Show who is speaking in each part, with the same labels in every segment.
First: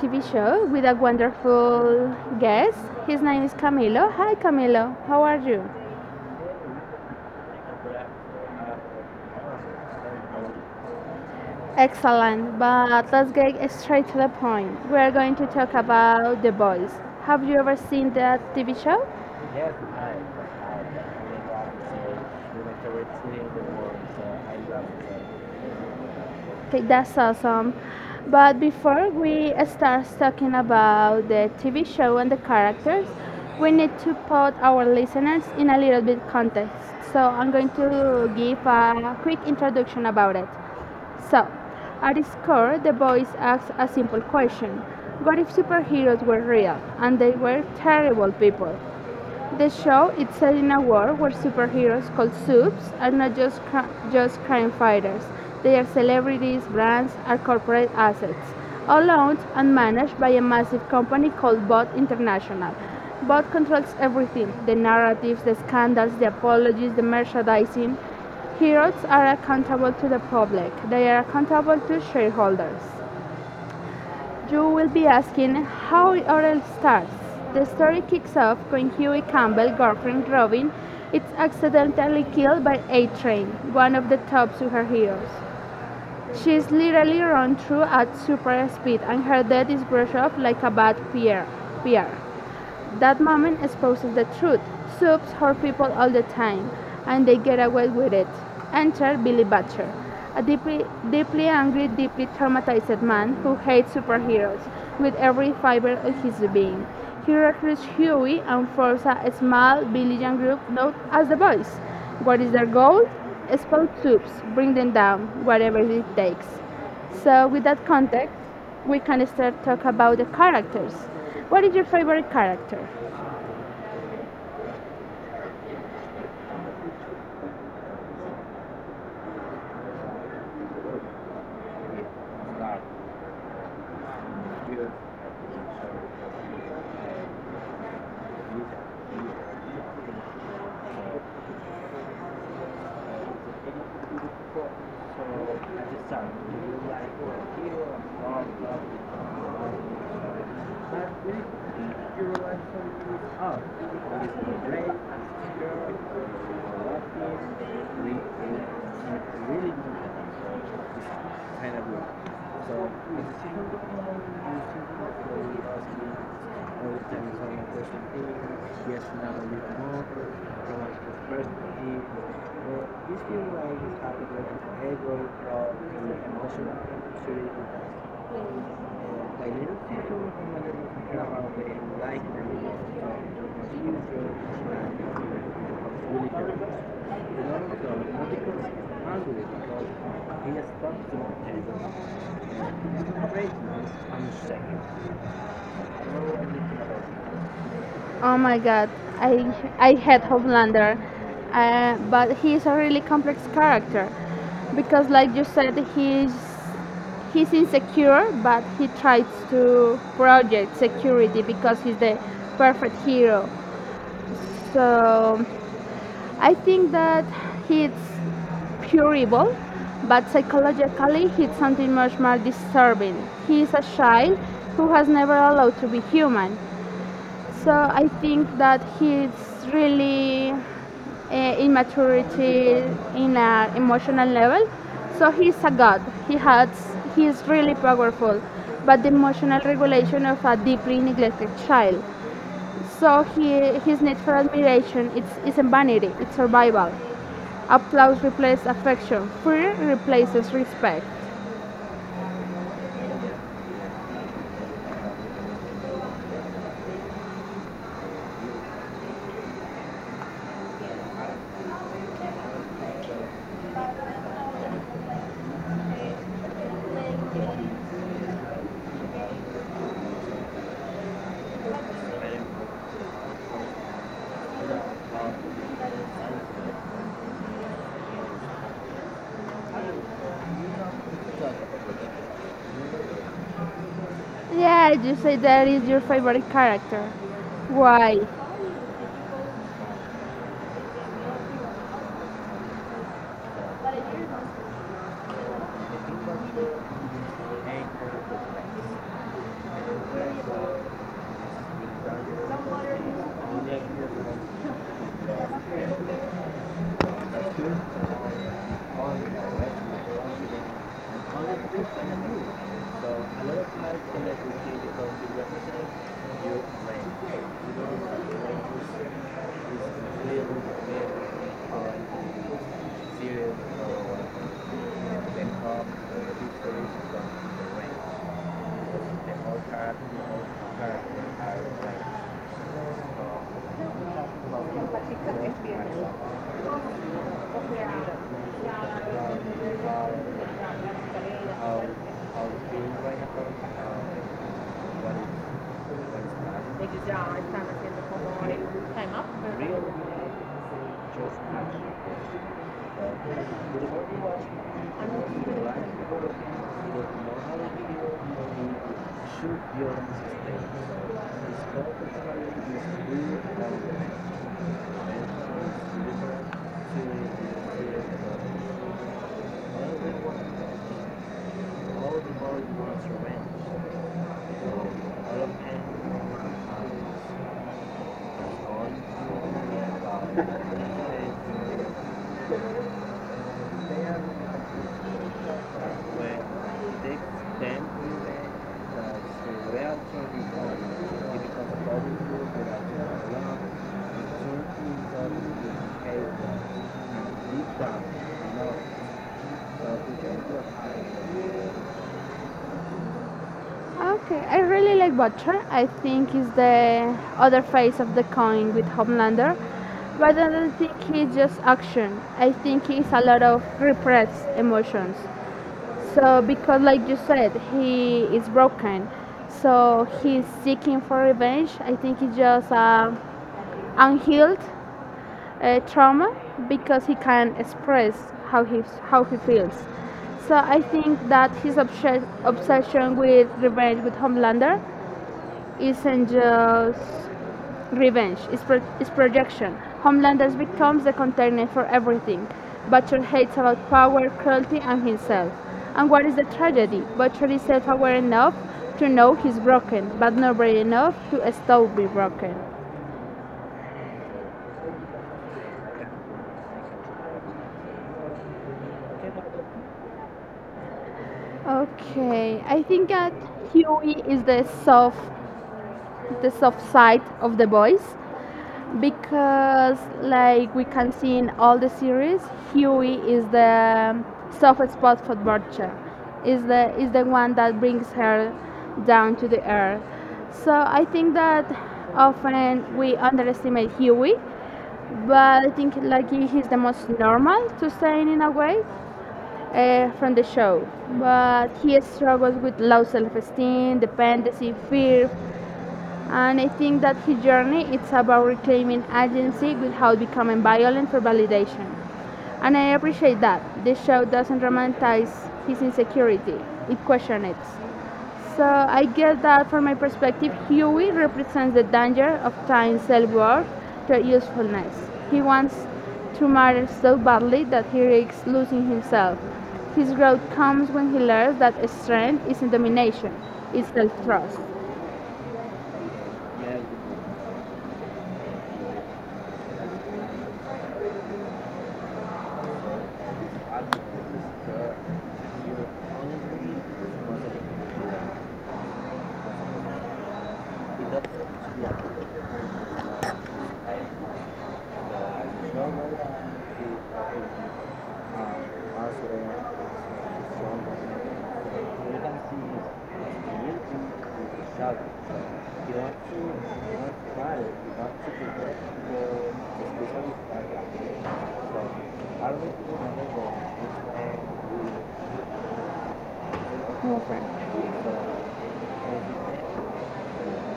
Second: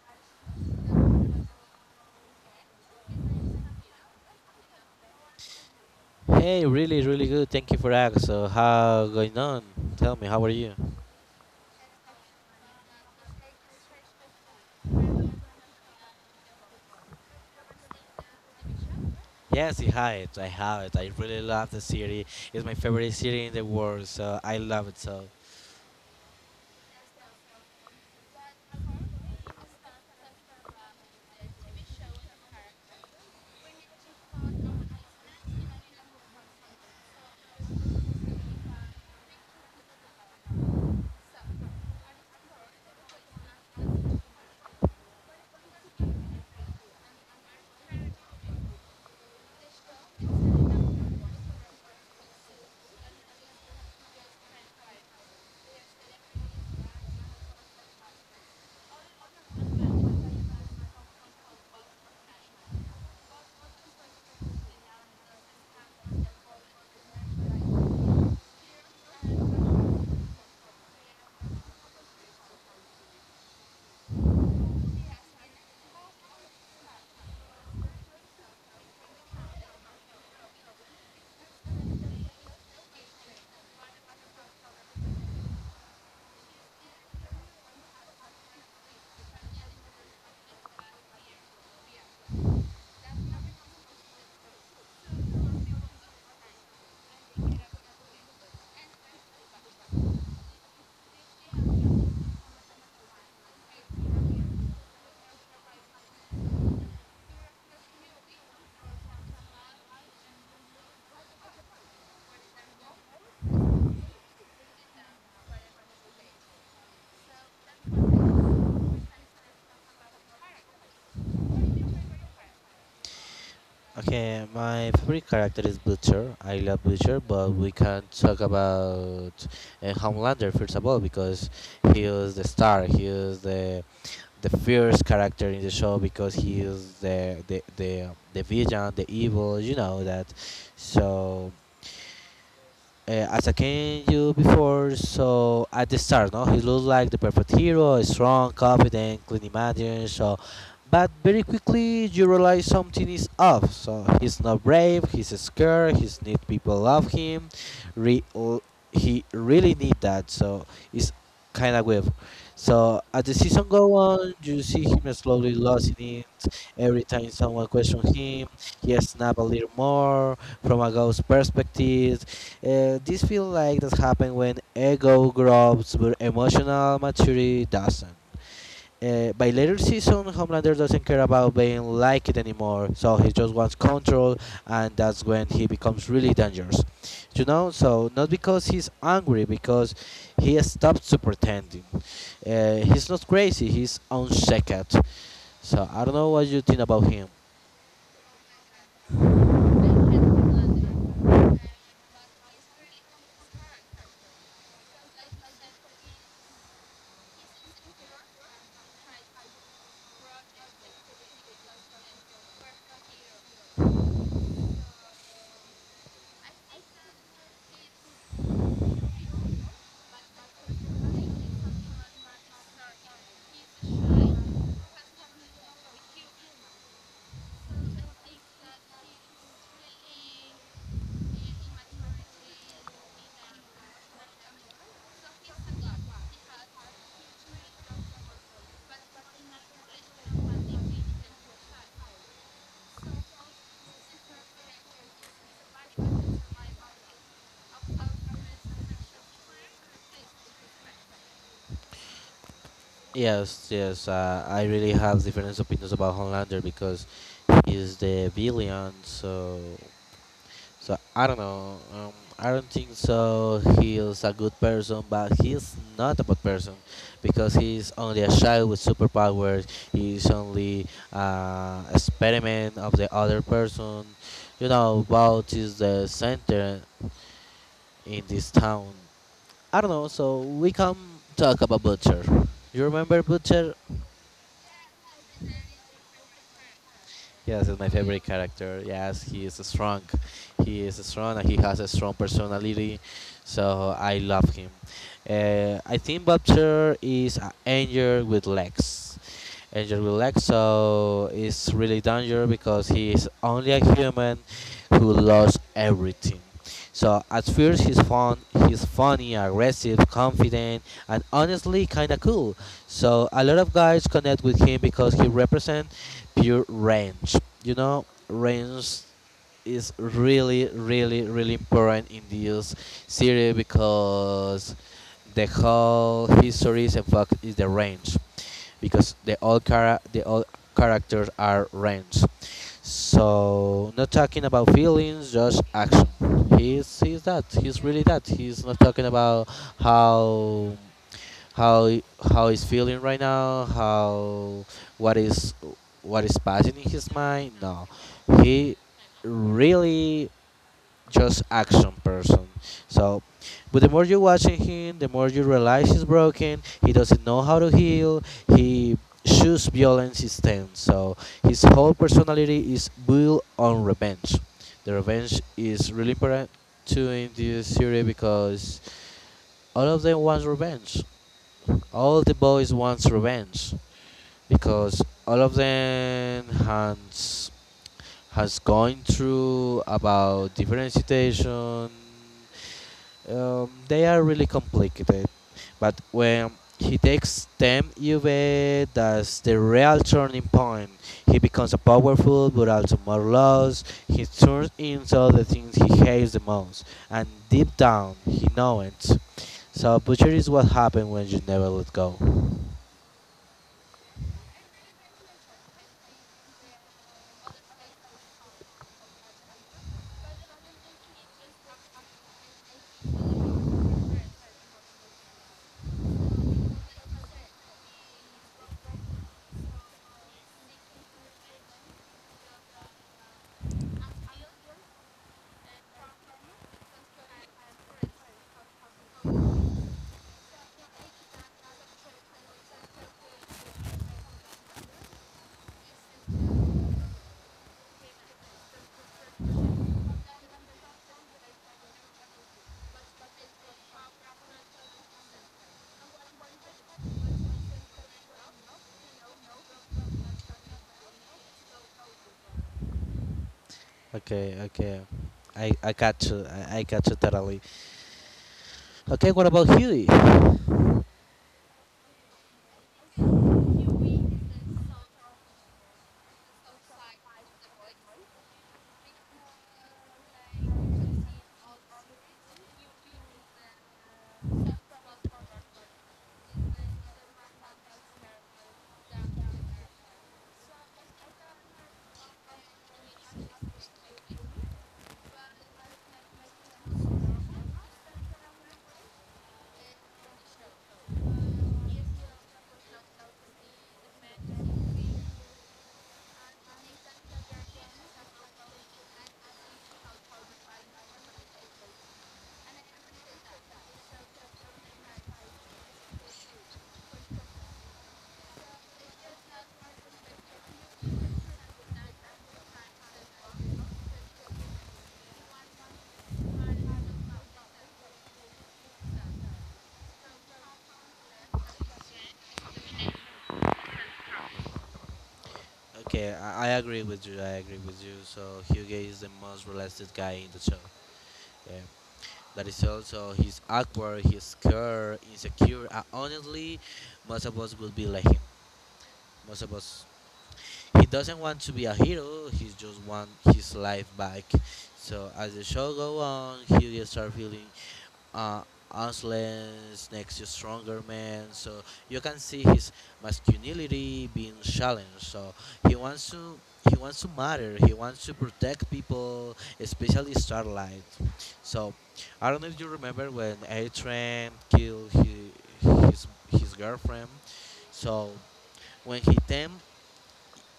Speaker 1: TV show with a wonderful guest. His name is Camilo. Hi, Camilo. How are you?
Speaker 2: Hey, really, really good. Thank you for asking. So, how going on? Tell me, how are you?
Speaker 1: Excellent. But let's get straight to the point. We are going to talk about The Boys. Have you ever seen that TV show?
Speaker 2: Yes, I have it. I have it. I really love the city. It's my favorite city in the world, so I love it so.
Speaker 1: Okay, that's awesome. But before we start talking about the TV show and the characters, we need to put our listeners in a little bit context. So I'm going to give a quick introduction about it. So, at its core, the voice asks a simple question: what if superheroes were real and they were terrible people? The show is set in a world where superheroes called subs are not just just crime fighters. They are celebrities, brands, or corporate assets, all owned and managed by a massive company called Bot International. Bot controls everything: the narratives, the scandals, the apologies, the merchandising. Heroes are accountable to the public. They are accountable to shareholders. You will be asking how it all starts. The story kicks off when Huey Campbell's girlfriend Robin is accidentally killed by A Train, one of the top superheroes. She's literally run through at super speed and her death is brushed off like a bad PR. That moment exposes the truth. Soups hurt people all the time, and they get away with it. Enter Billy Butcher, a deeply, deeply angry, deeply traumatized man who hates superheroes with every fiber of his being. He recruits Huey and forms a small villain group known as the Boys. What is their goal? Spout tubes, bring them down, whatever it takes. So with that context, we can start talk about the characters. What is your favorite character?
Speaker 2: Okay, my favorite character is Butcher. I love Butcher, but we can't talk about Homelander first of all because he is the star. He is the fierce character in the show because he is the villain, the evil. You know that. So as I came you before, so at the start, no, he looked like the perfect hero, strong, confident, clean imagination. So, but very quickly you realize something is off. So he's not brave. He's scared. He's need people love him. Re- l- he really need that. So it's kind of weird. So as the season go on, you see him slowly losing it. Every time someone question him, he snaps a little more from a ghost perspective. This feels like that happens when ego grows but emotional maturity doesn't. By later season, Homelander doesn't care about being liked anymore, so he just wants control, and that's when he becomes really dangerous. You know, so not because he's angry, because he stops to pretending. He's not crazy, he's unshaked. So I don't know what you think about him.
Speaker 1: Oh my god, I I hate Homelander, but he is a really complex character because, like you said, he's insecure, but he tries to project security because he's the perfect hero. So I think that it's pure evil, but psychologically it's something much more disturbing. He is a child who has never allowed to be human. So I think that he's really, immaturity in an emotional level. So he's a god. He has He's really powerful, but the emotional regulation of a deeply neglected child. So he, his need for admiration isn't vanity, it's survival. Applause replaces affection, fear replaces respect.
Speaker 2: Yes, yes. I really have different opinions about Homelander because he's the villain. So I don't know. I don't think so. He's a good person, but he's not a bad person because he's only a child with superpowers. He's only experiment of the other person. You know, Vault is the center in this town. I don't know. So we can talk about Butcher. You remember Butcher?
Speaker 1: Yeah, you say that is your favorite character.
Speaker 2: Yes, it's my
Speaker 1: Why?
Speaker 2: favorite character. Yes, he is strong. He is strong and he has a strong personality. So I love him. I think Vulture is an angel with legs. Angel with legs, so it's really dangerous because he is only a human who lost everything. So at first he's fun, he's funny, aggressive, confident, and honestly kinda cool. So a lot of guys connect with him because he represents pure range. You know, range is really, really, really important in this series because the whole history is in fact is the range because the all characters are range. So not talking about feelings, just action. He's that. He's really that. He's not talking about how how how he's feeling right now, how what is what is passing in his mind. No, he really just action person. So, but the more you're watching him, the more you realize he's broken. He doesn't know how to heal. He shoots violence instead. So his whole personality is built on revenge. The revenge is really important too in this series because all of them wants revenge. All the boys wants revenge because all of them has gone through about different situations. They are really complicated, but when he takes them, Juve does the real turning point. He becomes a powerful but also morose. He turns into the things he hates the most, and deep down he knows it. So butcher is what happened when you never let go.
Speaker 1: Okay, I really like Butcher. I think he's the other face of the coin with Homelander. But I don't think he's just action. I think he's a lot of repressed emotions. So because like you said, he is broken, so he's seeking for revenge. I think it's just, unhealed, trauma because he can't express how he how he feels. So I think that his obsession with revenge with Homelander isn't just is projection. Homelanders becomes the container for everything. Butcher hates about power, cruelty, and himself. And what is the tragedy? Butcher is self-aware enough to know he's broken, but not brave enough to stop being broken.
Speaker 2: Okay, okay, I got you, I got you totally. Okay, what about Huey?
Speaker 1: Okay, I think that Huey is the soft side of the boys, because like we can see in all the series, Huey is the soft spot for Butcher, is the one that brings her down to the earth. So I think that often we underestimate Huey, but I think like he's the most normal to say in a way, from the show. But he struggles with low self-esteem, dependency, fear, and I think that his journey it's about reclaiming agency without becoming violent for validation. And I appreciate that. This show doesn't romanticize his insecurity, it questions it. So I guess that from my perspective, Huey represents the danger of tying self worth to usefulness. He wants to matter so badly that he risks losing himself. His growth comes when he learns that strength isn't domination, it's self trust.
Speaker 2: Okay, I agree with you. I agree with you. So Hugo is the most realistic guy in the show. Yeah, that is also he's awkward, he's scared, insecure. And honestly, most of us would be like him. Most of us. He doesn't want to be a hero. He just wants his life back. So as the show go on, Hugo starts feeling uh, Aslan's next to stronger man. So you can see his masculinity being challenged. So he wants to he wants to matter. He wants to protect people, especially Starlight. So I don't know if you remember when A Train killed his, his girlfriend. So when he came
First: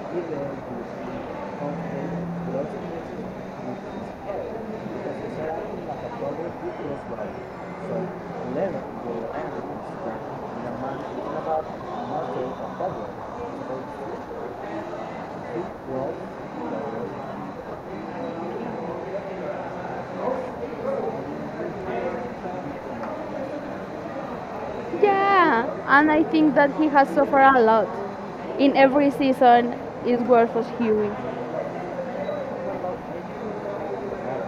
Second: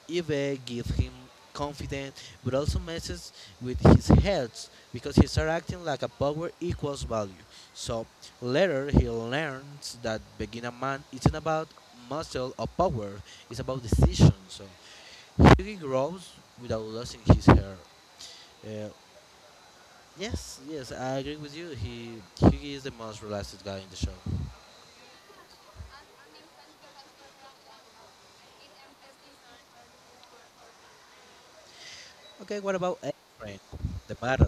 Speaker 2: Ibe gives him confidence, but also messes with his heads because he starts acting like a power equals value. So later he learns that being a man isn't about muscle or power; it's about decision. So he grows without losing his hair. Uh, yes, yes, I agree with you. He is the most relaxed guy in the show.
Speaker 1: Yeah, and I think that he has suffered a lot. In every season, it's worth us hearing.
Speaker 2: Okay, what about Adrian, the matter?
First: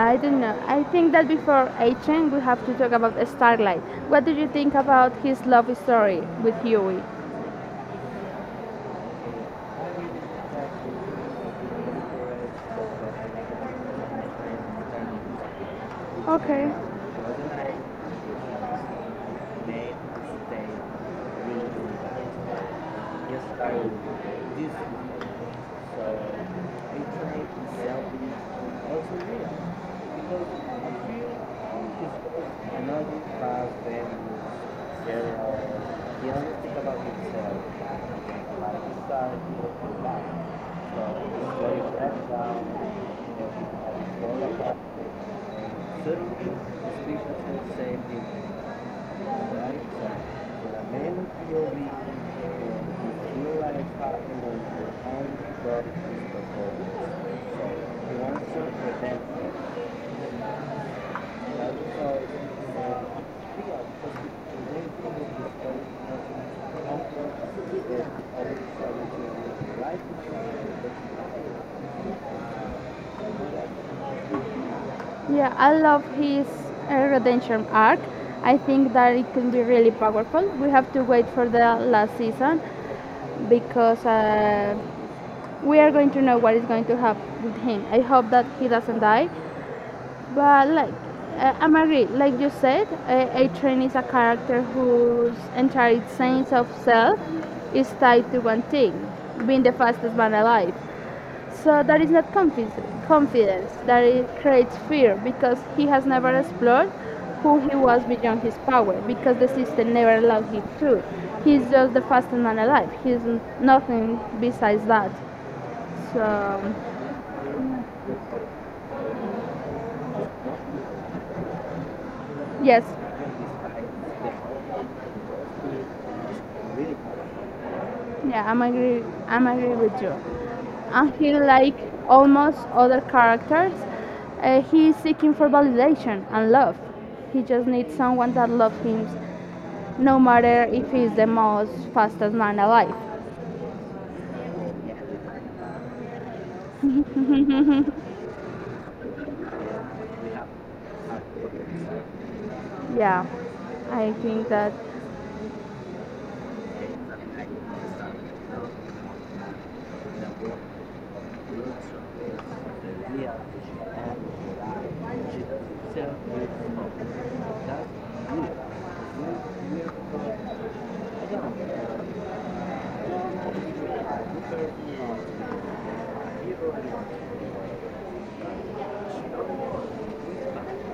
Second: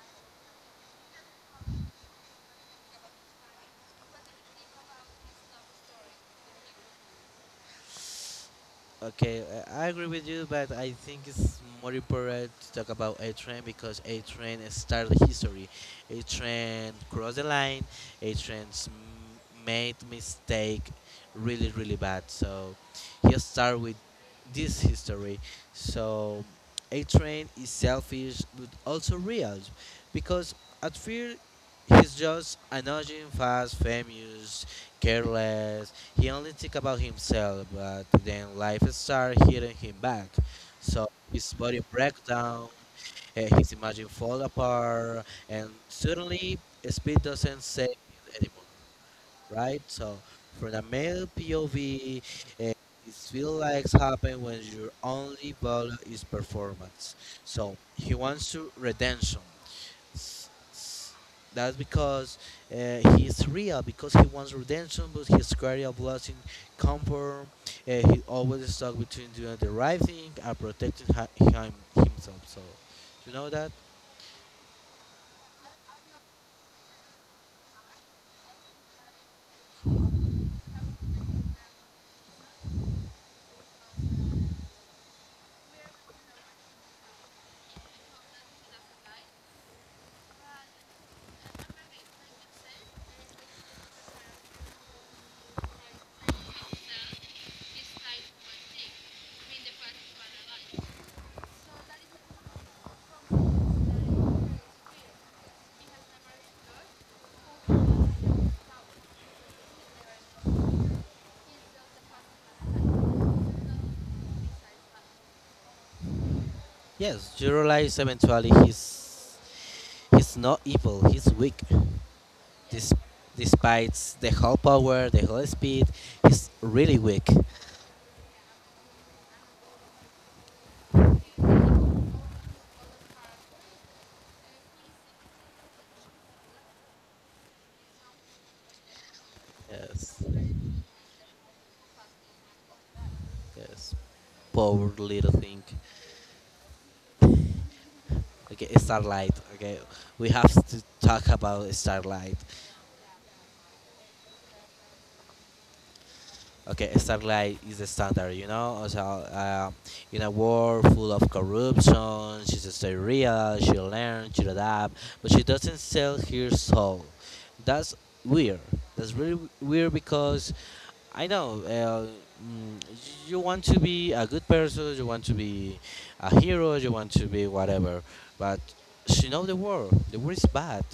Speaker 1: I don't know. I think that before Achen, we have to talk about Starlight. What do you think about his love story with Huey?
Speaker 2: Okay, I agree with you, but I think it's more important to talk about A Train because A Train started the history. A
Speaker 1: Okay.
Speaker 2: Train crossed the line. Made mistake really, really bad. So he start with this history. So A Train is selfish but also real because at first he's just an annoying, fast, famous careless. He only think about himself, but then life starts hitting him back. So his body breaks down, his imagine fall apart, and suddenly speed doesn't save him anymore, right? So for the male POV, eh, it feels like happen when your only value is performance. So he wants to redemption, that's because he is real, because he wants redemption, but his career blessing comfort. He always stuck between doing the right thing and protecting himself. So, you know that?
Speaker 1: Yeah, I love his, redemption arc. I think that it can be really powerful. We have to wait for the last season because, we are going to know what is going to happen with him. I hope that he doesn't die, but like, I'm agree. Like you said, a train is a character whose entire sense of self is tied to one thing: being the fastest man alive. So that is not confidence. Confidence that it creates fear because he has never explored who he was beyond his power because the system never allowed him to. He's just the fastest man alive. He's nothing besides that. So
Speaker 2: Yes, you realize eventually he's not evil. He's weak.
Speaker 1: yes,
Speaker 2: This, despite the whole power, the whole speed, he's really weak.
Speaker 1: yeah, I'm agree. I'm agree with you. And he, like almost other characters, he is seeking for validation and love. He just needs someone that loves him,
Speaker 2: Yes,
Speaker 1: no matter if he's the most fastest man alive.
Speaker 2: yes, poor little thing. Okay, Starlight. Okay, we have to talk about Starlight.
Speaker 1: Yeah, I think that.
Speaker 2: Okay, Starlight is the standard, you know. So, in a world full of corruption, she's stay real. She learns, she adapts, but she doesn't sell her soul. That's weird. That's really weird because I know mm, you want to be a good person, you want to be a hero, you want to be whatever, but she know the world. The world is bad.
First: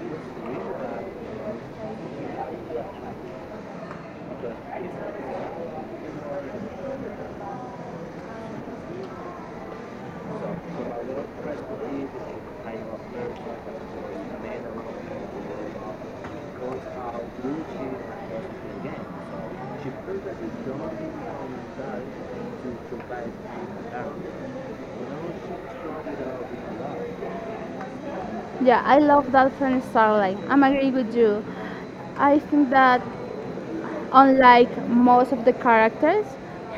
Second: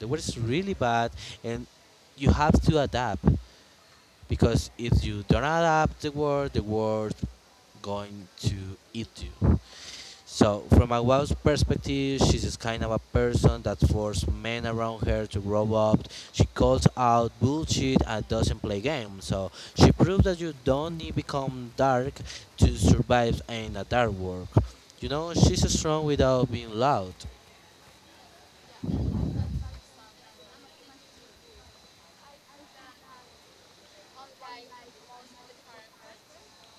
Speaker 2: The world is really bad, and you have to adapt because if you don't adapt the word going to eat you. So from my wife's perspective, she's this kind of a person that forces men around her to grow up. She calls out bullshit and doesn't play games. So she proves that you don't need become dark to survive in a dark world. You know, she's strong without being loud.
Speaker 1: Yeah, I love that from Starlight. I'm agree with you. I think that, unlike most of the characters,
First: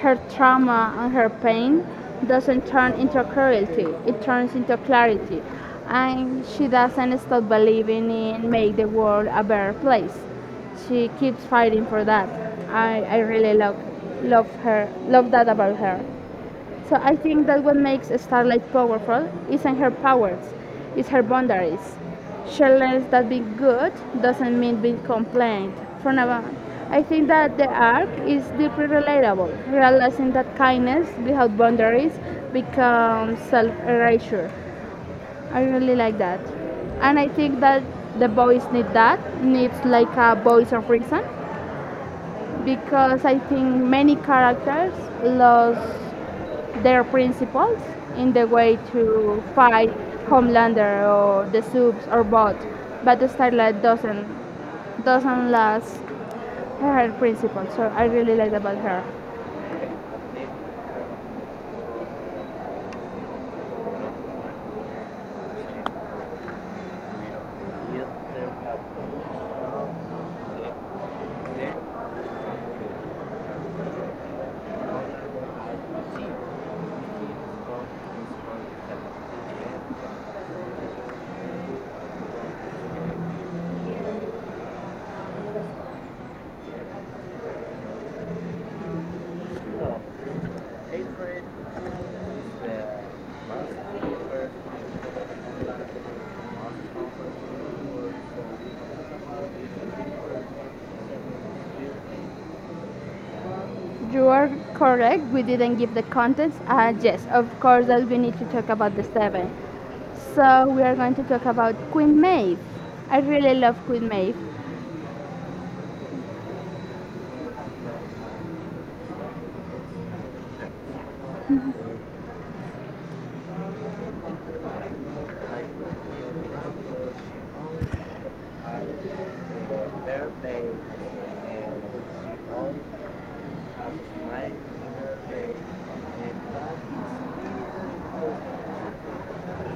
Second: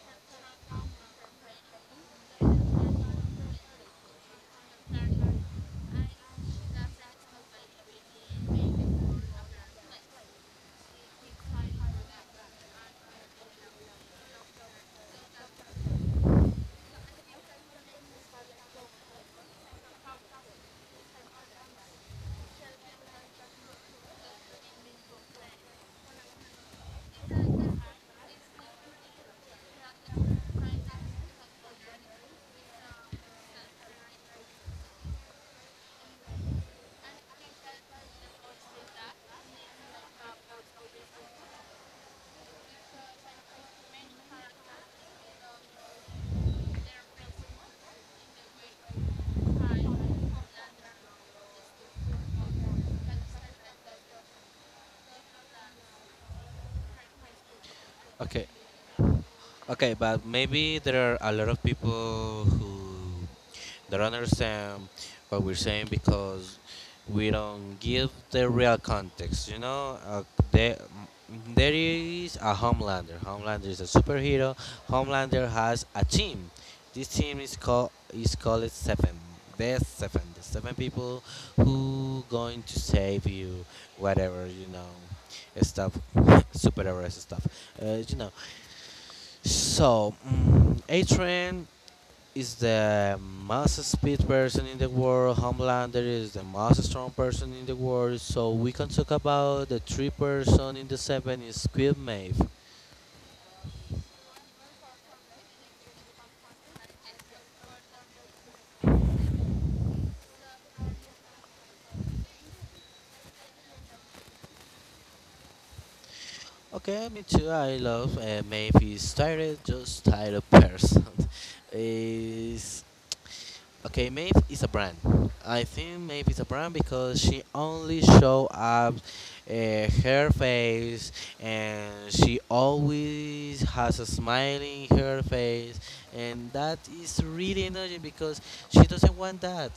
Speaker 1: her trauma and her pain doesn't turn into cruelty, it turns into clarity. And she doesn't stop believing in make the world a better place. She keeps fighting for that. I really love her, love that about her. So I think that what makes Starlight powerful isn't her powers, it's her boundaries. She learns that being good doesn't mean being compliant. From now on, I think that the arc is deeply relatable, realizing that kindness without boundaries becomes self-erasure. I really like that. And I think that the boys need that, needs like a voice of reason because I think many characters lost their principles in the way to fight Homelander or the Supes or Bot, but Starlight doesn't last her principles. So I really
Speaker 2: Okay,
Speaker 1: like about her.
Speaker 2: okay, but maybe there are a lot of people who don't understand what we're saying because we don't give the real context. You know, there, there is a Homelander. Homelander is a superhero. Homelander has a team. This team is called Seven. The Seven. The seven people who going to save you, whatever you know, stuff, superheroes stuff. You know, so, A-Train is the most speed person in the world. Homelander is the most strong person in the world. So we can talk about the three person in the seven is Queen Maeve.
Speaker 1: You are correct. We didn't give the context. Yes, of course that we need to talk about the seven. So we are going to talk about Queen Maeve. I really love Queen Maeve.
Speaker 2: Okay, me too. I love Maeve is tired, just tired person. is Okay, Maeve is a brand. I think Maeve is a brand because she only show up her face and she always has a smile in her face and that is really annoying because she doesn't want that.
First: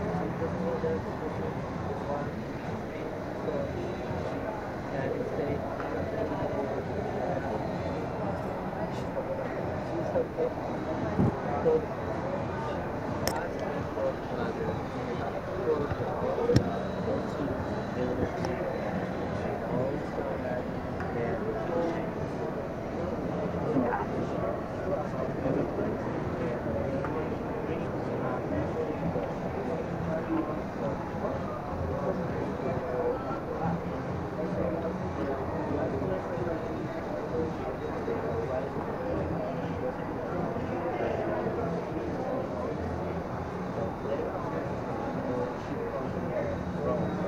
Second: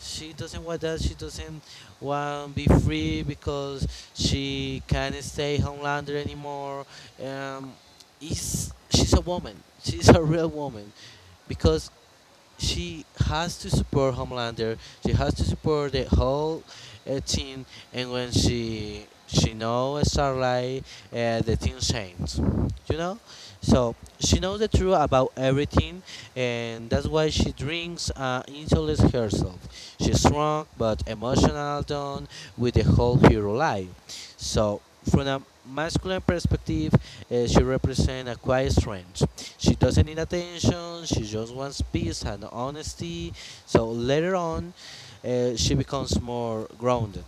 Speaker 2: She doesn't want that. She doesn't want be free because she can't stay homelander anymore. Um, is she's a woman. She's a real woman because she has to support Homelander. She has to support the whole team. And when she knows Starlight, the team changes. You know, so she knows the truth about everything, and that's why she drinks and isolates herself. She's strong but emotional, done with the whole hero life. So, from a masculine perspective, she represents a quiet strength. She doesn't need attention, she just wants peace and honesty. So, later on, she becomes more grounded.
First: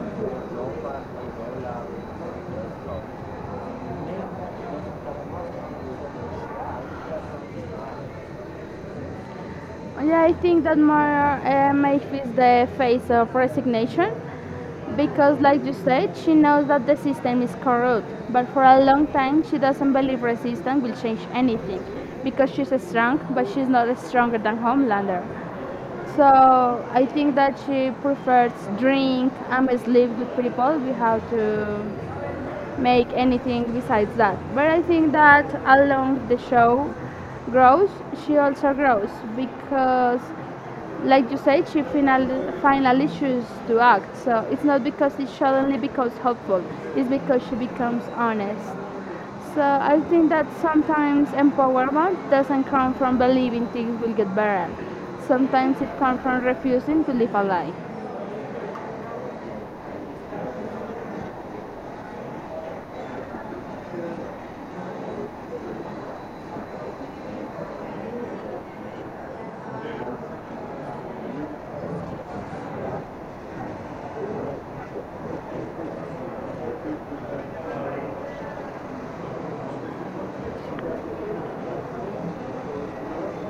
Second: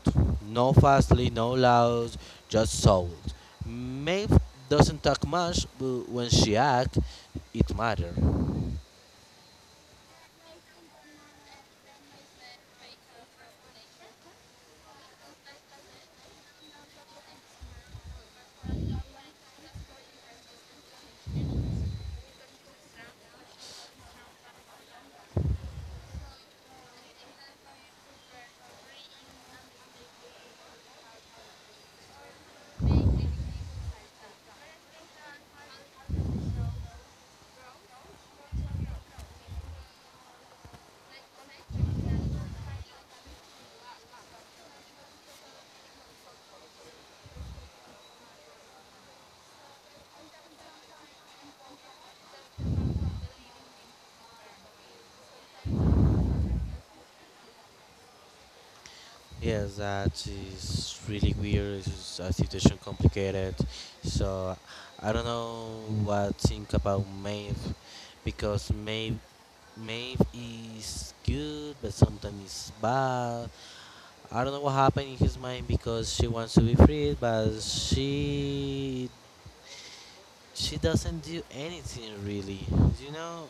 Speaker 2: No fastly, no loud, just sold. Maeve doesn't talk much, but when she acts, it matters.
Speaker 1: Yeah, I think that more, makes is the face of resignation because, like you said, she knows that the system is corrupt, but for a long time she doesn't believe resistance will change anything because she's strong, but she's not stronger than Homelander. So I think that she prefers drink and sleep with people. We have to make anything besides that. But I think that along the show grows, she also grows because like you said, she finally chooses to act. So it's not because it suddenly becomes hopeful. It's because she becomes honest. So I think that sometimes empowerment doesn't come from believing things will get better. Sometimes it comes from refusing to live a lie.
Speaker 2: Yes, that is really weird. It's a situation complicated. So I don't know what to think about Maeve because Maeve is good, but sometimes it's bad. I don't know what happened in his mind because she wants to be freed, but she doesn't do anything really. You know,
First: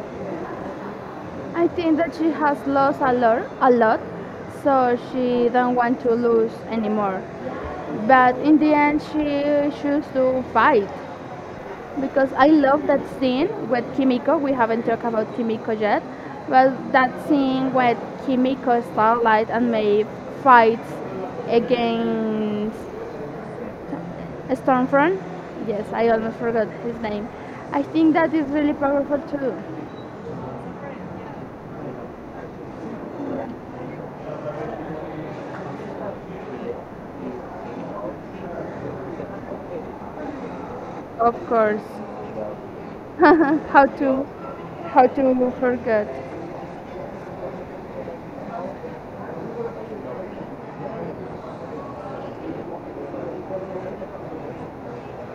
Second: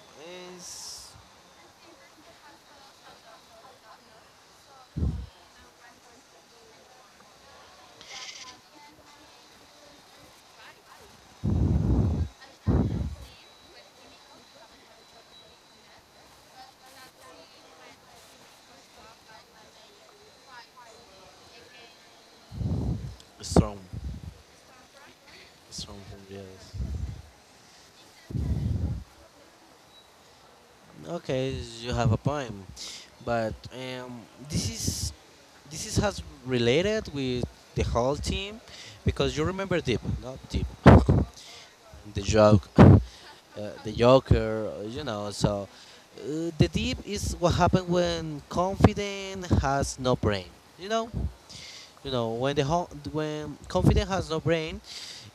Speaker 2: it's
Speaker 1: I think that she has lost a lot, so she don't want to lose anymore. But in the end, she chooses to fight because I love that scene with Kimiko. We haven't talked about Kimiko yet. Well, that scene with Kimiko, Starlight, and Maeve fights against
Speaker 2: Strong,
Speaker 1: Stormfront. Yes,
Speaker 2: strong
Speaker 1: I
Speaker 2: home,
Speaker 1: almost forgot his
Speaker 2: yes.
Speaker 1: name. I think that is really powerful too.
Speaker 2: Okay, you have a point, but this is this is has related with the whole team because you remember Deep, not Deep,
Speaker 1: Of course,
Speaker 2: the joke,
Speaker 1: how
Speaker 2: the
Speaker 1: to
Speaker 2: Joker, you
Speaker 1: how
Speaker 2: know.
Speaker 1: to
Speaker 2: So
Speaker 1: forget?
Speaker 2: the Deep is what happened when confident has no brain, you know. You know, when confident has no brain,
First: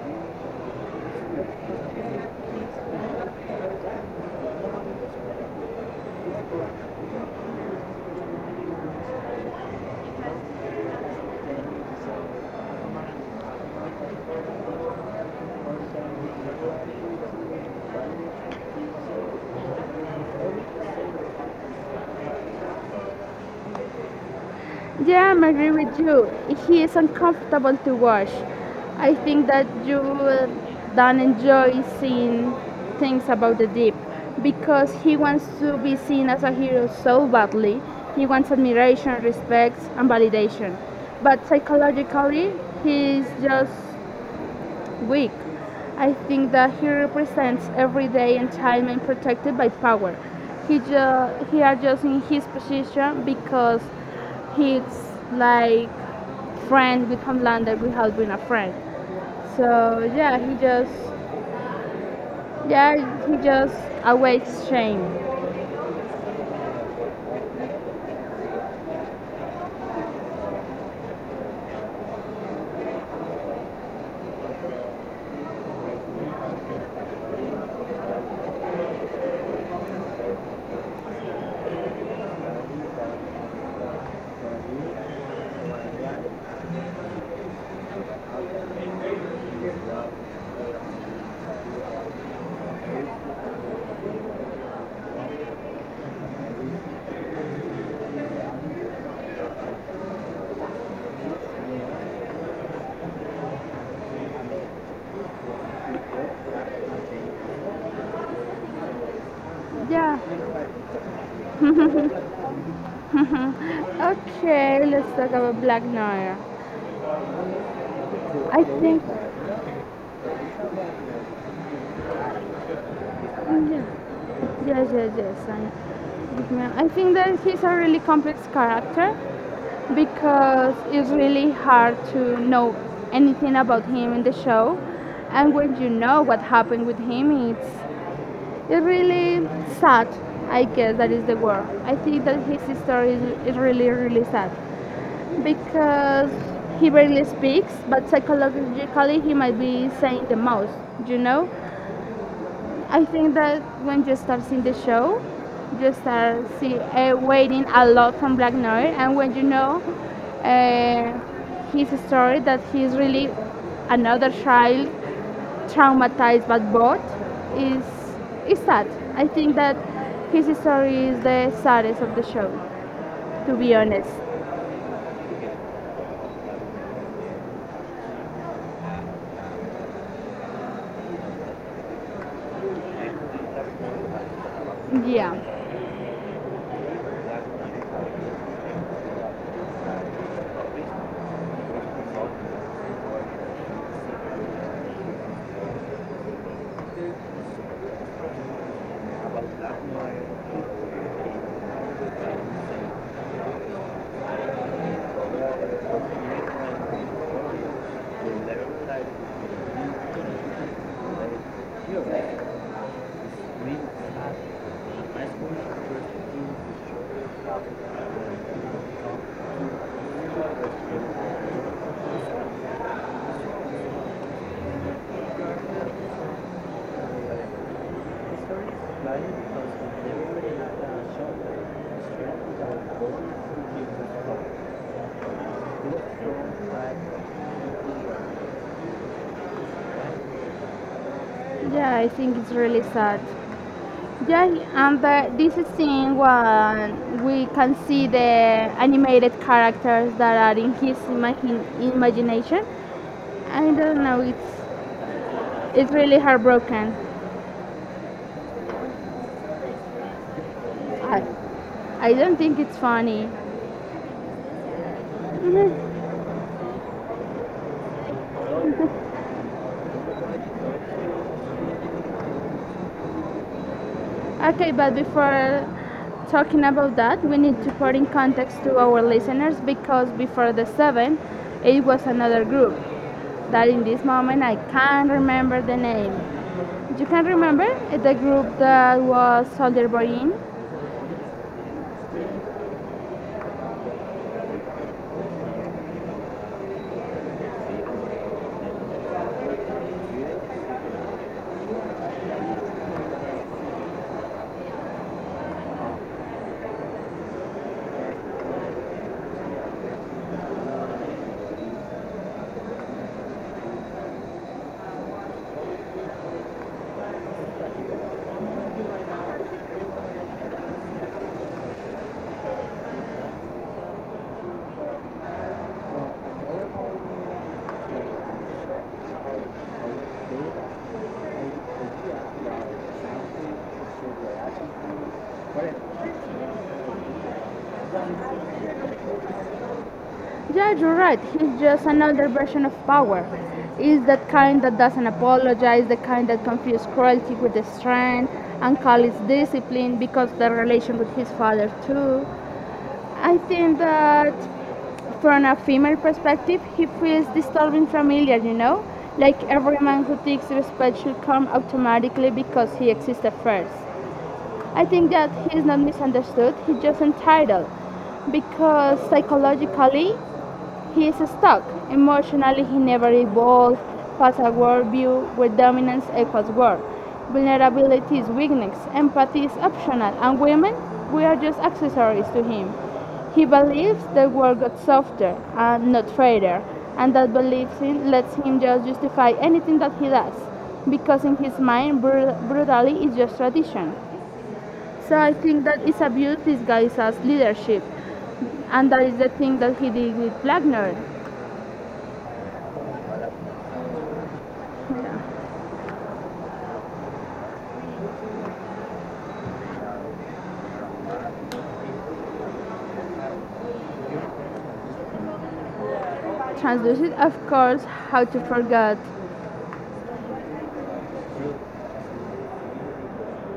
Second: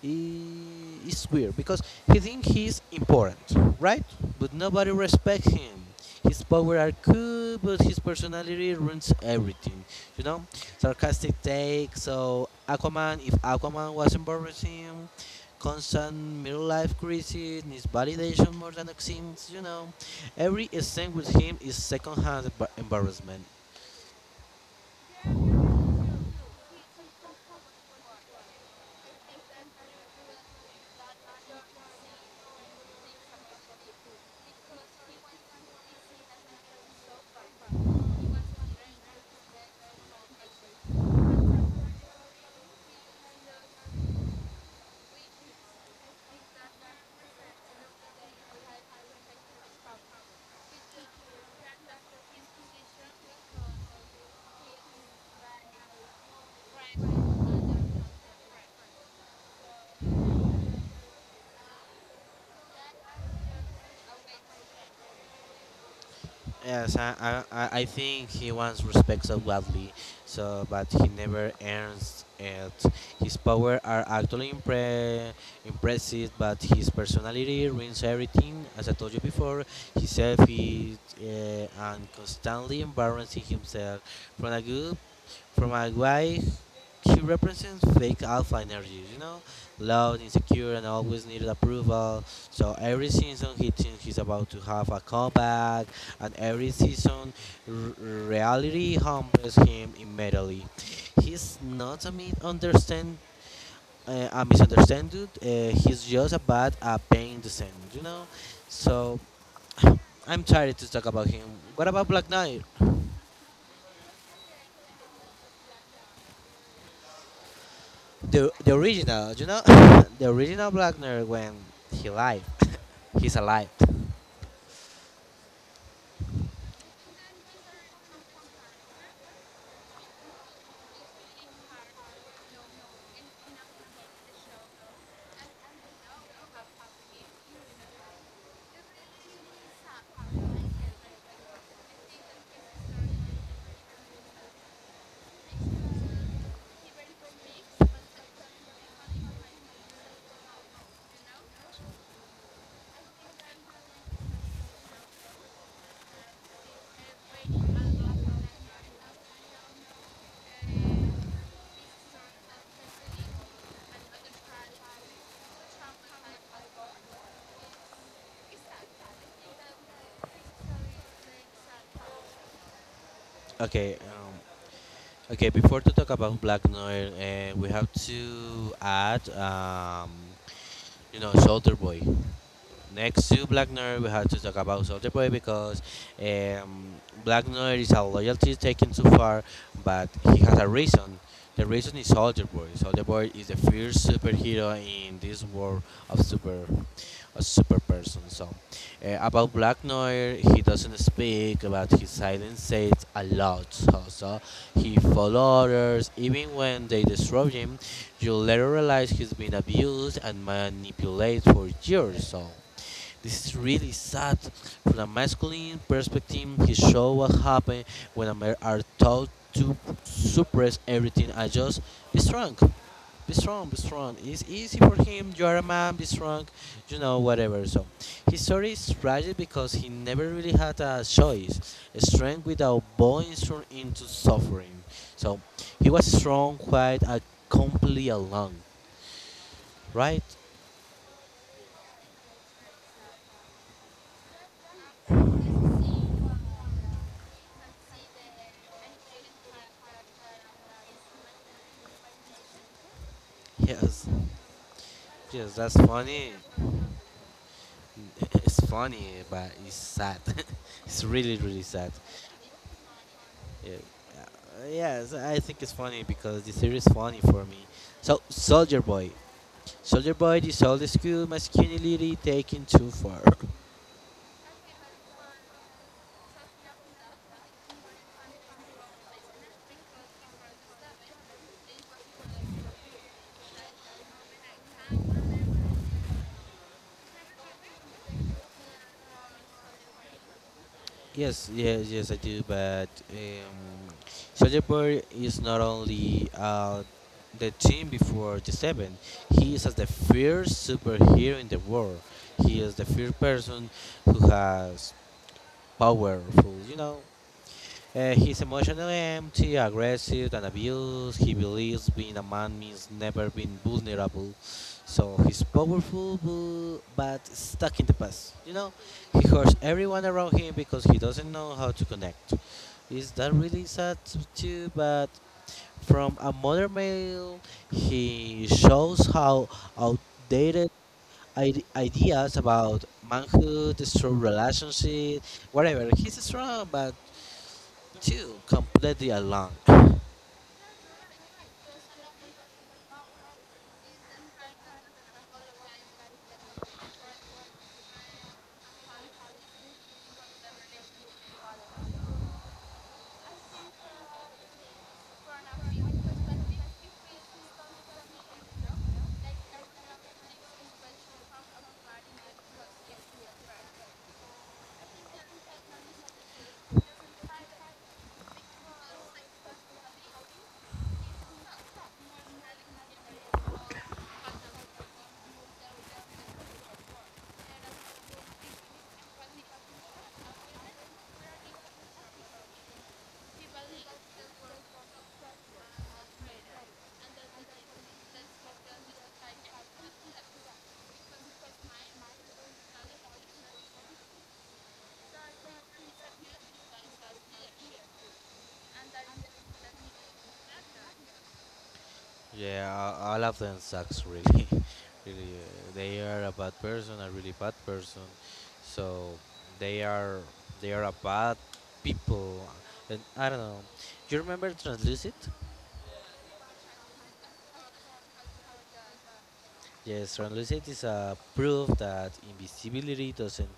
Speaker 2: it's weird because he thinks he's important, right? But nobody respects him. His power are cool, but his personality ruins everything. You know, sarcastic take. So Aquaman, if Aquaman was embarrassing, constant middle life crisis, needs validation more than it seems. You know, every scene with him is secondhand embarrassment.
Speaker 1: Yeah, I'm agree with you. He is uncomfortable to watch. I think that you will don't enjoy seeing things about the deep because he wants to be seen as a hero so badly. He wants admiration, respect, and validation. But psychologically, he's just weak. I think that he represents every day and time and protected by power. He adjusts in his position because he's like friend with Homelander without being a friend. So yeah, yeah he just awaits shame.
Speaker 2: Yes, I think he wants respect so gladly, so but he never earns it. His power are impressive, but his personality ruins everything. As I told you before, he selfish and constantly embarrassing himself. From a good, from a guy, he represents fake alpha energy. You know, loud, insecure, and always needed approval. So every season he thinks he's about to have a comeback, and every season r- reality humbles him immediately. He's not a mi- understand a misunderstood. He's just a bad at paying the same, you know. So
Speaker 1: Yeah.
Speaker 2: I'm tired to talk about him. What about Black Knight?
Speaker 1: Okay, let's talk about Black Noir.
Speaker 2: The
Speaker 1: I
Speaker 2: the
Speaker 1: think
Speaker 2: original, you know, the original Black Knight when he lied. he's alive.
Speaker 1: Yeah. Yes. I think that he's a really complex character because it's really hard to know anything about him in the show. And when you know what happened with him, it's really sad, I guess that is the word. I think that his story is really, really sad because he barely speaks, but psychologically he might be saying the most, you know? I think that when you start seeing the show, you start see, waiting a lot from Black Noir, and when you know, uh, his story, that he's really another child traumatized by both, is is sad. I think that his story is the saddest of the show, to be
Speaker 2: Okay.
Speaker 1: honest.
Speaker 2: Okay, before to talk about Black Noir, we have to add, you know, Soldier Boy next to Black Noir, we have to talk about Soldier Boy
Speaker 1: Yeah,
Speaker 2: because um, Black Noir is a loyalty taken too far, but he has a reason. The reason is Soldier Boy. Soldier Boy is the first superhero in this world of super, a super person. So, about Black Noir, he doesn't speak, but his silence says a lot. Also, he follows others even when they destroy him. You'll later realize he's been abused and manipulated for years. So this is really sad. From a masculine perspective, he shows what happens when men are taught to suppress everything and just be strong be strong, be strong. It's easy for him. You are a man, be strong, you know, whatever. So his story is tragic because he never really had a choice. A Strength without bowing through into suffering. So he was strong, quiet, and completely alone, right?
Speaker 1: yeah, I think it's really sad. Yeah, and this scene when we can see the animated characters that are in his imagination, I don't
Speaker 2: Yes,
Speaker 1: know,
Speaker 2: yes, that's
Speaker 1: it's really
Speaker 2: funny.
Speaker 1: heartbroken.
Speaker 2: It's funny, but it's sad. it's
Speaker 1: I
Speaker 2: really, really sad.
Speaker 1: I don't think it's funny.
Speaker 2: Yeah. Yes, I think it's funny
Speaker 1: Mhm.
Speaker 2: because the series is funny for me. So, Soldier Boy, this old school masculinity taken too far.
Speaker 1: Okay, but before talking about that, we need to put in context to our listeners because before the seven, it was another group that in this moment I can't remember the name. You can remember the group that was Soldier Boy in?
Speaker 2: yes, yes, yes, I do. But Soldier Boy is not only the team before the seven. He is as the first superhero in the world. He is the first person who has powerful, you know. He's emotionally empty, aggressive, and abused. He believes being a man means never being vulnerable. So he's powerful, but stuck in the past. You know, he hurts everyone around him because he doesn't know how to connect. Is that really sad too? But from a modern male, he shows how outdated ideas about manhood, strong relationship, whatever. He's strong, but Two, completely alone.
Speaker 1: Yeah, you're right. He's just another version of power. He's that kind that doesn't apologize, the kind that confuses cruelty with strength and calls it discipline because the relation with his father too. I think that from a female perspective, he feels disturbing familiar, you know? Like every man who thinks respect should come automatically because he existed first. I think that he's not misunderstood, he's just entitled because psychologically he is stuck. Emotionally, he never evolved past a worldview where dominance equals worth. Vulnerability is weakness, empathy is optional, and women, we are just accessories to him. He believes the world got softer and not fairer, and that belief in lets him just justify anything that he does, because in his mind, brutality is just tradition. So I think that is abuse disguised as leadership. And that is the thing that he did with Blackner.
Speaker 2: Yeah, all of them sucks really, really. They are a bad person, a really bad person. So they are they are a bad people. And I don't know. Do you remember Translucid?
Speaker 1: Translucid, of course, how to forget.
Speaker 2: Yes, translucent is a proof that invisibility doesn't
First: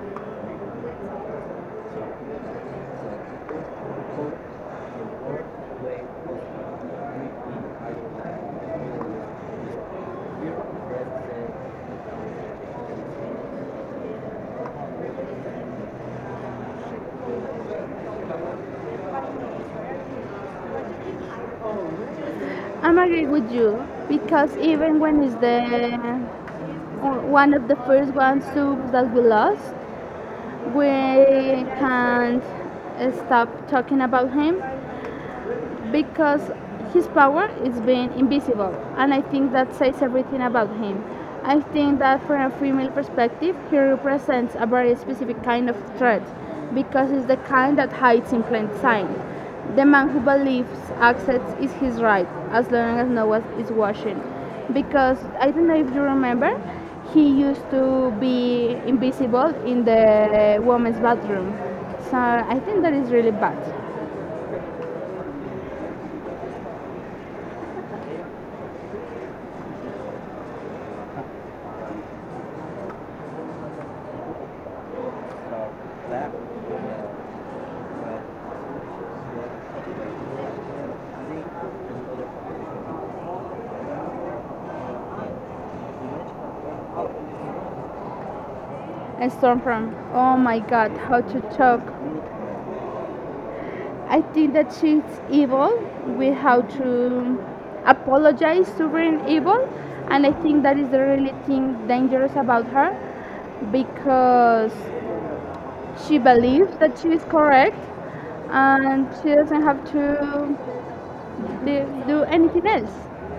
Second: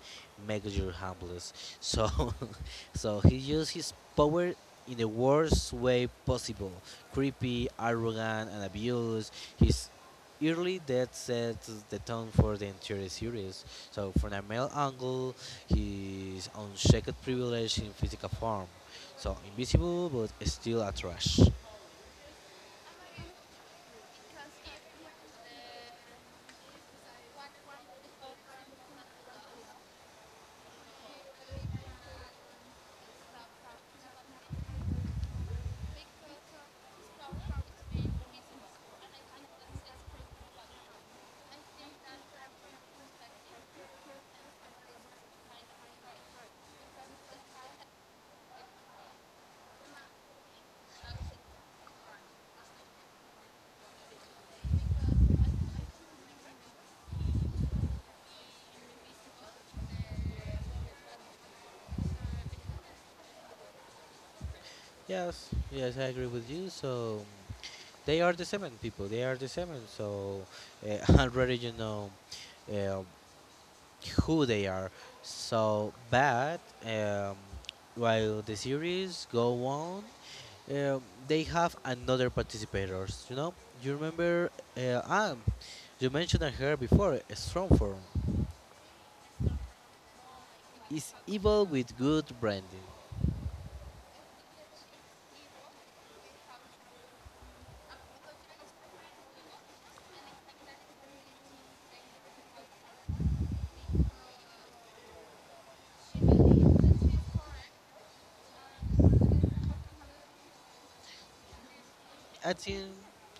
Speaker 2: make you harmless. So, so he used his power in the worst way possible: creepy, arrogant, and abused. His early death sets the tone for the entire series. So, from a male angle, his unchecked privilege in physical form. So invisible, but still a trash.
Speaker 1: I'm agree with you because even when it's the uh, one of the first one soups that we lost, we can't stop talking about him because his power is being invisible, and I think that says everything about him. I think that from a female perspective, he represents a very specific kind of threat because it's the kind that hides in plain sight. The man who believes access is his right as long as no one is watching. Because I don't know if you remember, he used to be invisible in the woman's bathroom. So I think that is really bad.
Speaker 2: Yes, yes, I agree with you. So they are the seven people. They are the seven. So already you know um, who they are. So but while the series go on, um, they have another participators. You know, you remember Anne. You mentioned her before. A Strong form
Speaker 1: And storm from, oh my god,
Speaker 2: is
Speaker 1: how to
Speaker 2: evil
Speaker 1: talk.
Speaker 2: with good branding.
Speaker 1: I think that she's evil. We have to apologize to being evil, and I think that is the really thing dangerous about her because she believes that she is correct and she doesn't have to do, do
Speaker 2: I
Speaker 1: anything
Speaker 2: think
Speaker 1: else.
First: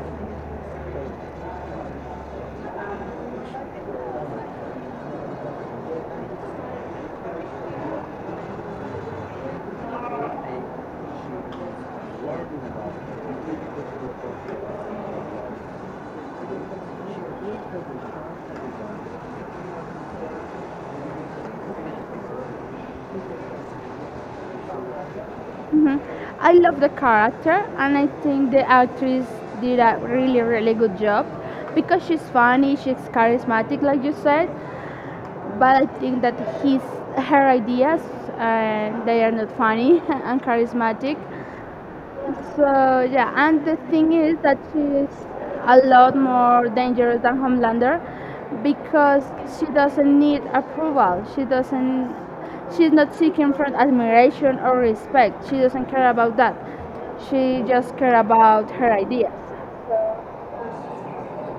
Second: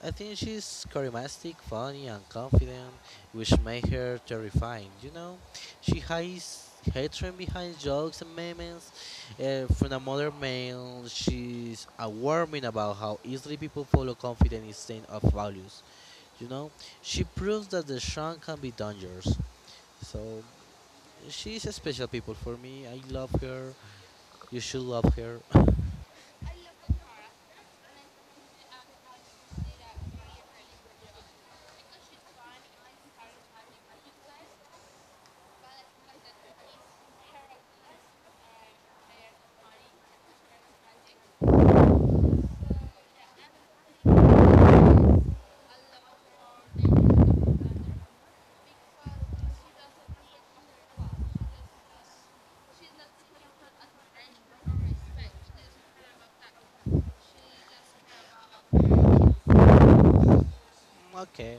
Speaker 2: I think she's charismatic, funny, and confident, which make her terrifying. You know, she hides hatred behind jokes and memes. From another male, she's a warning about how easily people follow confident instead of values. You know, she proves that the strong can be dangerous. So she's a special people for me. I love her. You should love her.
Speaker 1: Mhm. I love the character, and I think the actress did a really good job because she's funny, she's charismatic like you said, but I think that his her ideas, they are not funny and charismatic. So yeah, and the thing is that she is a lot more dangerous than Homelander because she doesn't need approval. She doesn't. She's not seeking for admiration or respect. She doesn't care about that. She just care about her ideas.
Speaker 2: Okay,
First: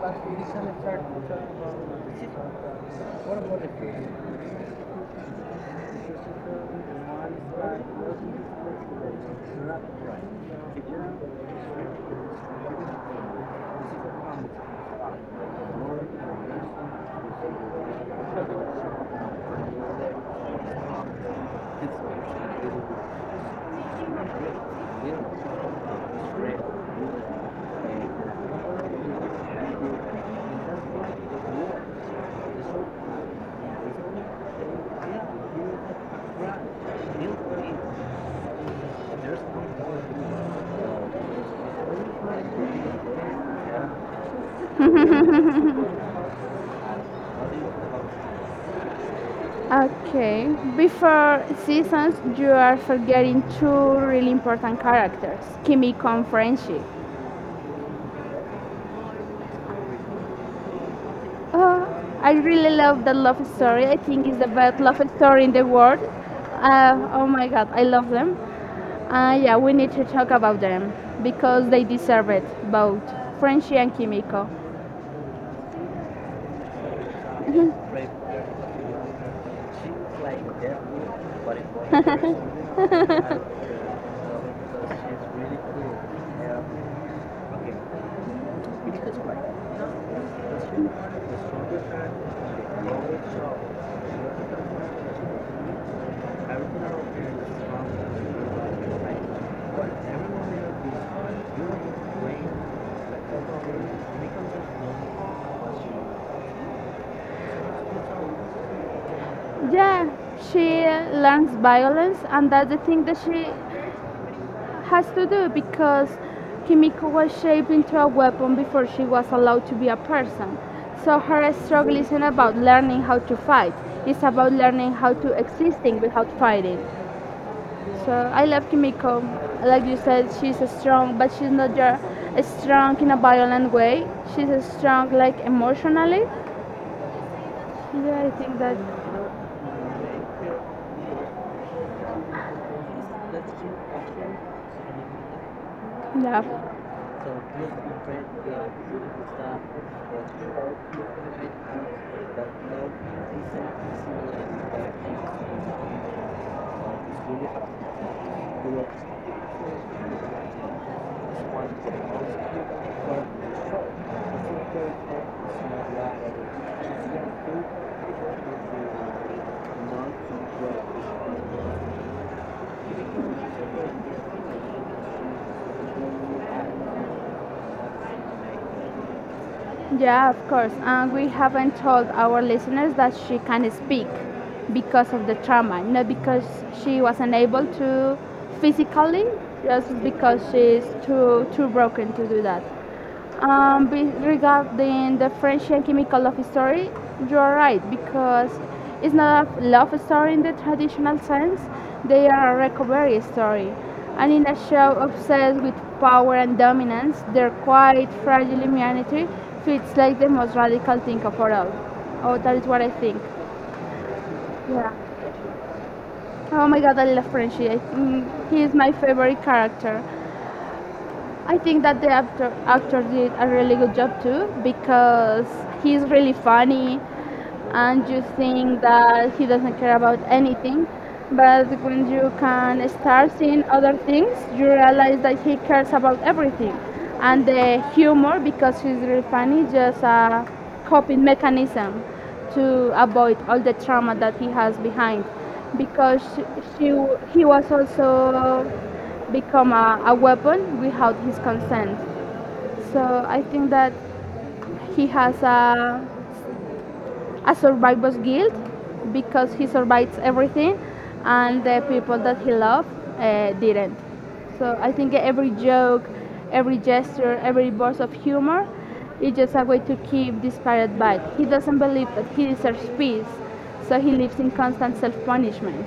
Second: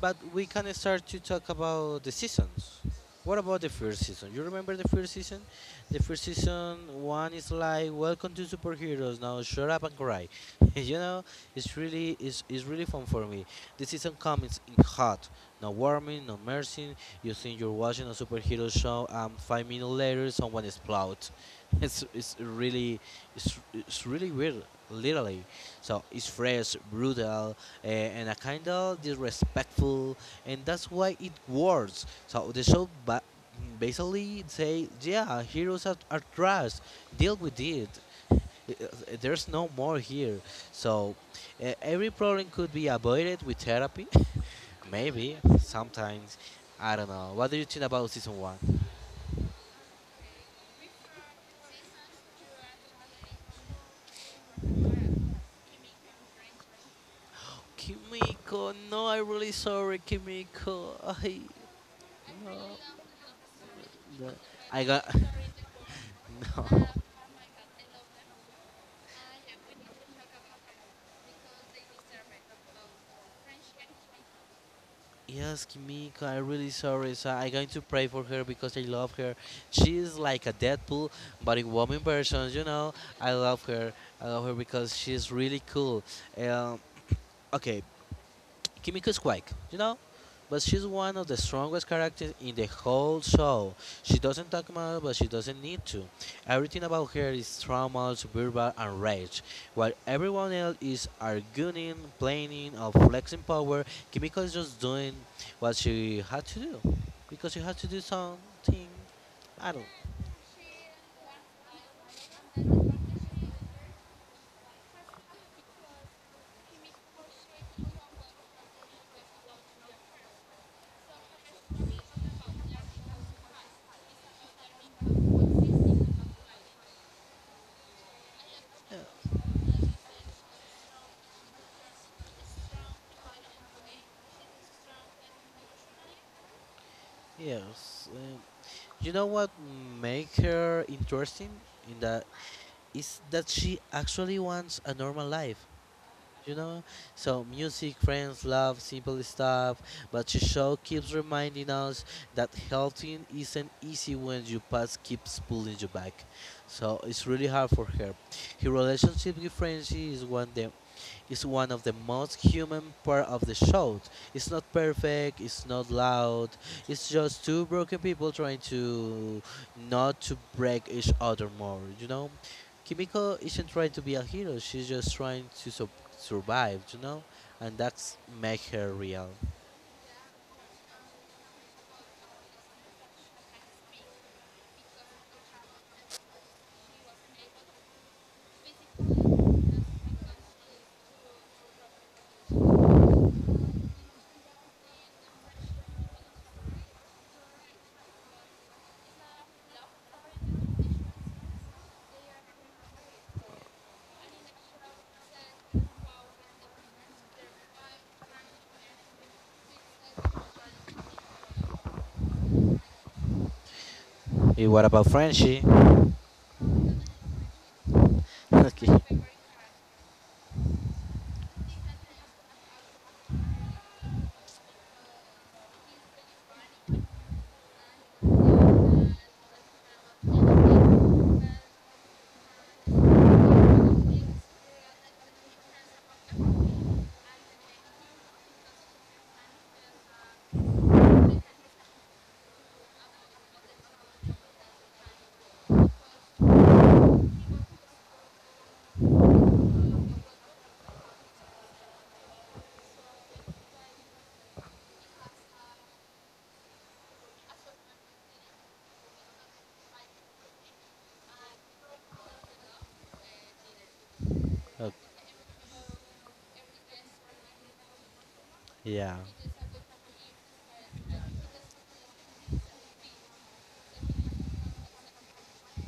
Speaker 2: but we can start to talk about the seasons. What about the first season? You remember the first season? The first season one is like Welcome to Superheroes. Now shut up and cry. you know, it's really fun for me. The season comes in hot, no warming, no mercy. You think you're watching a superhero show, and 5 minutes later someone explodes. It's it's really it's really weird, literally. So it's fresh, brutal, and a kind of disrespectful, and that's why it works. So the show basically say, yeah, heroes are trash. Deal with it. There's no more here. So every problem could be avoided with therapy. Maybe sometimes. I don't know. What do you think about season one?
Speaker 1: Okay. Before seasons, you are forgetting two really important characters, Kimiko and Friendship.
Speaker 2: Kimiko, no, I'm really sorry, Kimiko. I
Speaker 1: Oh, I really
Speaker 2: no.
Speaker 1: love the love story. I think
Speaker 2: No.
Speaker 1: it's the best
Speaker 2: I
Speaker 1: love
Speaker 2: got
Speaker 1: story in the world.
Speaker 2: no.
Speaker 1: Oh my god, I love them. Yeah, we need to talk about them because they deserve it, both Friendship and Kimiko.
Speaker 2: Yes, Kimiko, I'm really sorry. So I'm going to pray for her because I love her. She is like a Deadpool, but in woman version, you know. I love her. I love her because she's really cool. Um, okay, Kimiko is quite, you know, but she's one of the strongest characters in the whole show. She doesn't talk much, but she doesn't need to. Everything about her is trauma, verbal, and rage. While everyone else is arguing, planning, or flexing power, Kimiko is just doing what she had to do because she had to do something. I don't.
Speaker 1: Yeah, she learns violence, and that's the thing that she has to do because Kimiko was shaped into a weapon before she was allowed to be a person. So her struggle isn't about learning how to fight. It's about learning how to existing without fighting. So I love
Speaker 2: Yeah.
Speaker 1: Kimiko. Like you said, she's strong, but she's not your strong in a violent way. She's strong like emotionally.
Speaker 2: Yes.
Speaker 1: Yeah, I think that
Speaker 2: You know what makes her interesting in that is that she actually wants a normal life.
Speaker 1: yeah.
Speaker 2: You know? So, music, friends, love, simple stuff, but the show keeps reminding us that healthy isn't easy when your past keeps pulling you back. So, it's really hard for her. Her relationship with Frenchie is one of the most human part of the show. It's not perfect, it's not loud, it's just two broken people trying to not to break each other more, you know? Kimiko isn't trying to be a hero, she's just trying to survive, you know? And that's make her real.
Speaker 1: Yeah, of course. And we haven't told our listeners that she can speak because of the trauma, not because she was not able to physically, just because she's too broken to do that. Regarding the French and chemical love story, you're right because it's not a love story in the traditional sense. They are a recovery story, and in a show obsessed with power and dominance, their quite fragile humanity feels like the most radical thing of all. Oh, that is what I think.
Speaker 2: Eh, what
Speaker 1: Yeah.
Speaker 2: about Frenchie?
Speaker 1: Oh my God, I love Frenchie. I think he is
Speaker 2: okay.
Speaker 1: my
Speaker 2: Okay.
Speaker 1: favorite character. I think that the actor did a really good job too because he's really funny and you think that he doesn't care about anything. But when you can start seeing other things, you realize that he cares about everything. And the humor, because he's really funny, just a coping mechanism to avoid all the trauma that he has behind. Because she, he was also become a weapon without his consent. So I think that he has a survivor's guilt because he survives everything and the people that he loved didn't. So I think every joke, every gesture, every burst of humor
Speaker 2: Yeah.
Speaker 1: is just a way to keep this pirate bite. He doesn't believe that he deserves peace, so he lives in constant self punishment.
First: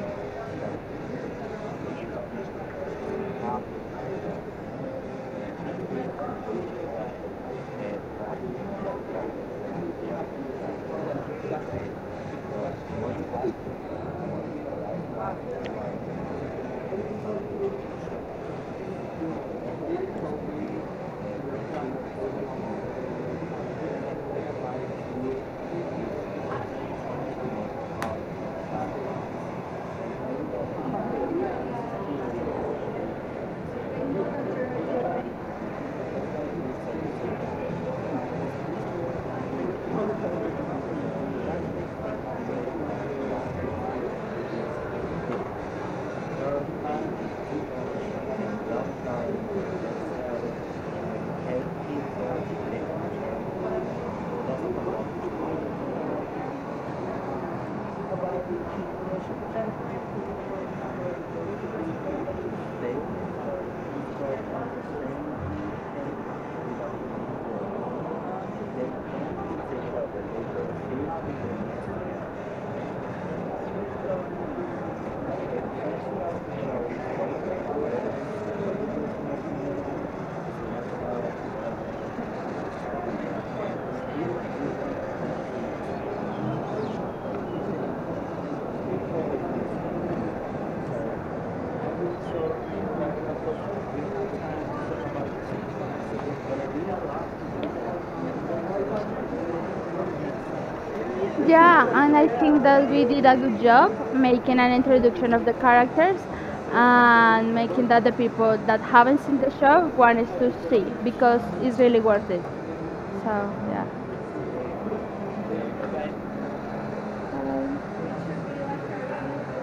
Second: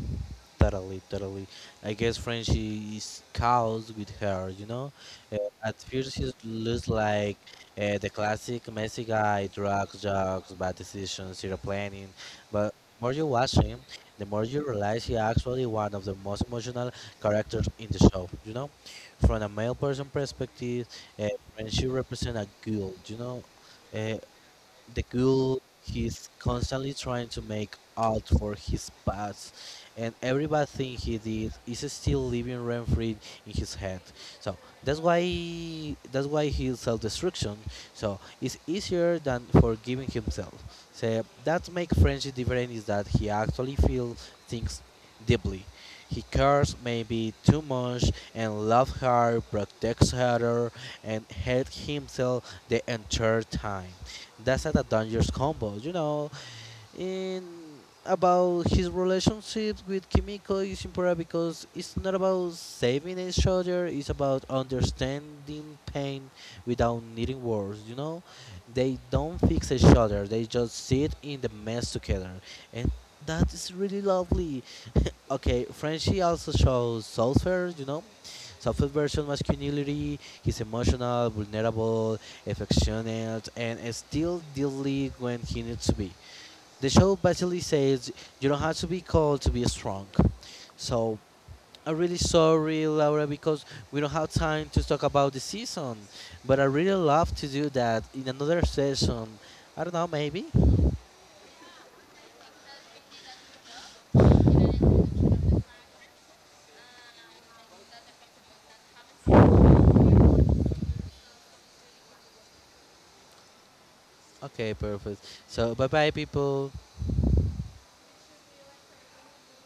Speaker 2: Totally, totally. I guess Frenchie is cows with her, you know? Uh, at first, she looks like the classic messy guy drugs, jokes, bad decisions, zero planning. But the more you watch him, the more you realize he's actually one of the most emotional characters in the show, you know? From a male person perspective, uh, Frenchie represents a guild, you know? Uh, the ghoul, he's constantly trying to make out for his past, and every bad thing he did is still living rent free in his head. So that's why he's self-destruction. So it's easier than forgiving himself. So that makes friendship different is that he actually feels things deeply. He cares maybe too much and loves her, protects her, and hates himself the entire time that's not a dangerous combo. You know, and about his relationship with Kimiko is important because it's not about saving each other, it's about understanding pain without needing words, you know? They don't fix each other, they just sit in the mess together. And that is really lovely. okay, Frenchie also shows sulfur, you know? Selfish version masculinity, he's emotional, vulnerable, affectionate, and still deadly when he needs to be. The show basically says you don't have to be cold to be strong. So I'm really sorry, Laura, because we don't have time to talk about the season. But I really love to do that in another session. I don't know, maybe?
Speaker 1: Yeah, and I think that we did a good job making an introduction of the characters and making that the people that haven't seen the show wants to see because it's really worth it. So yeah.
Speaker 2: Okay, perfect. So bye bye, people.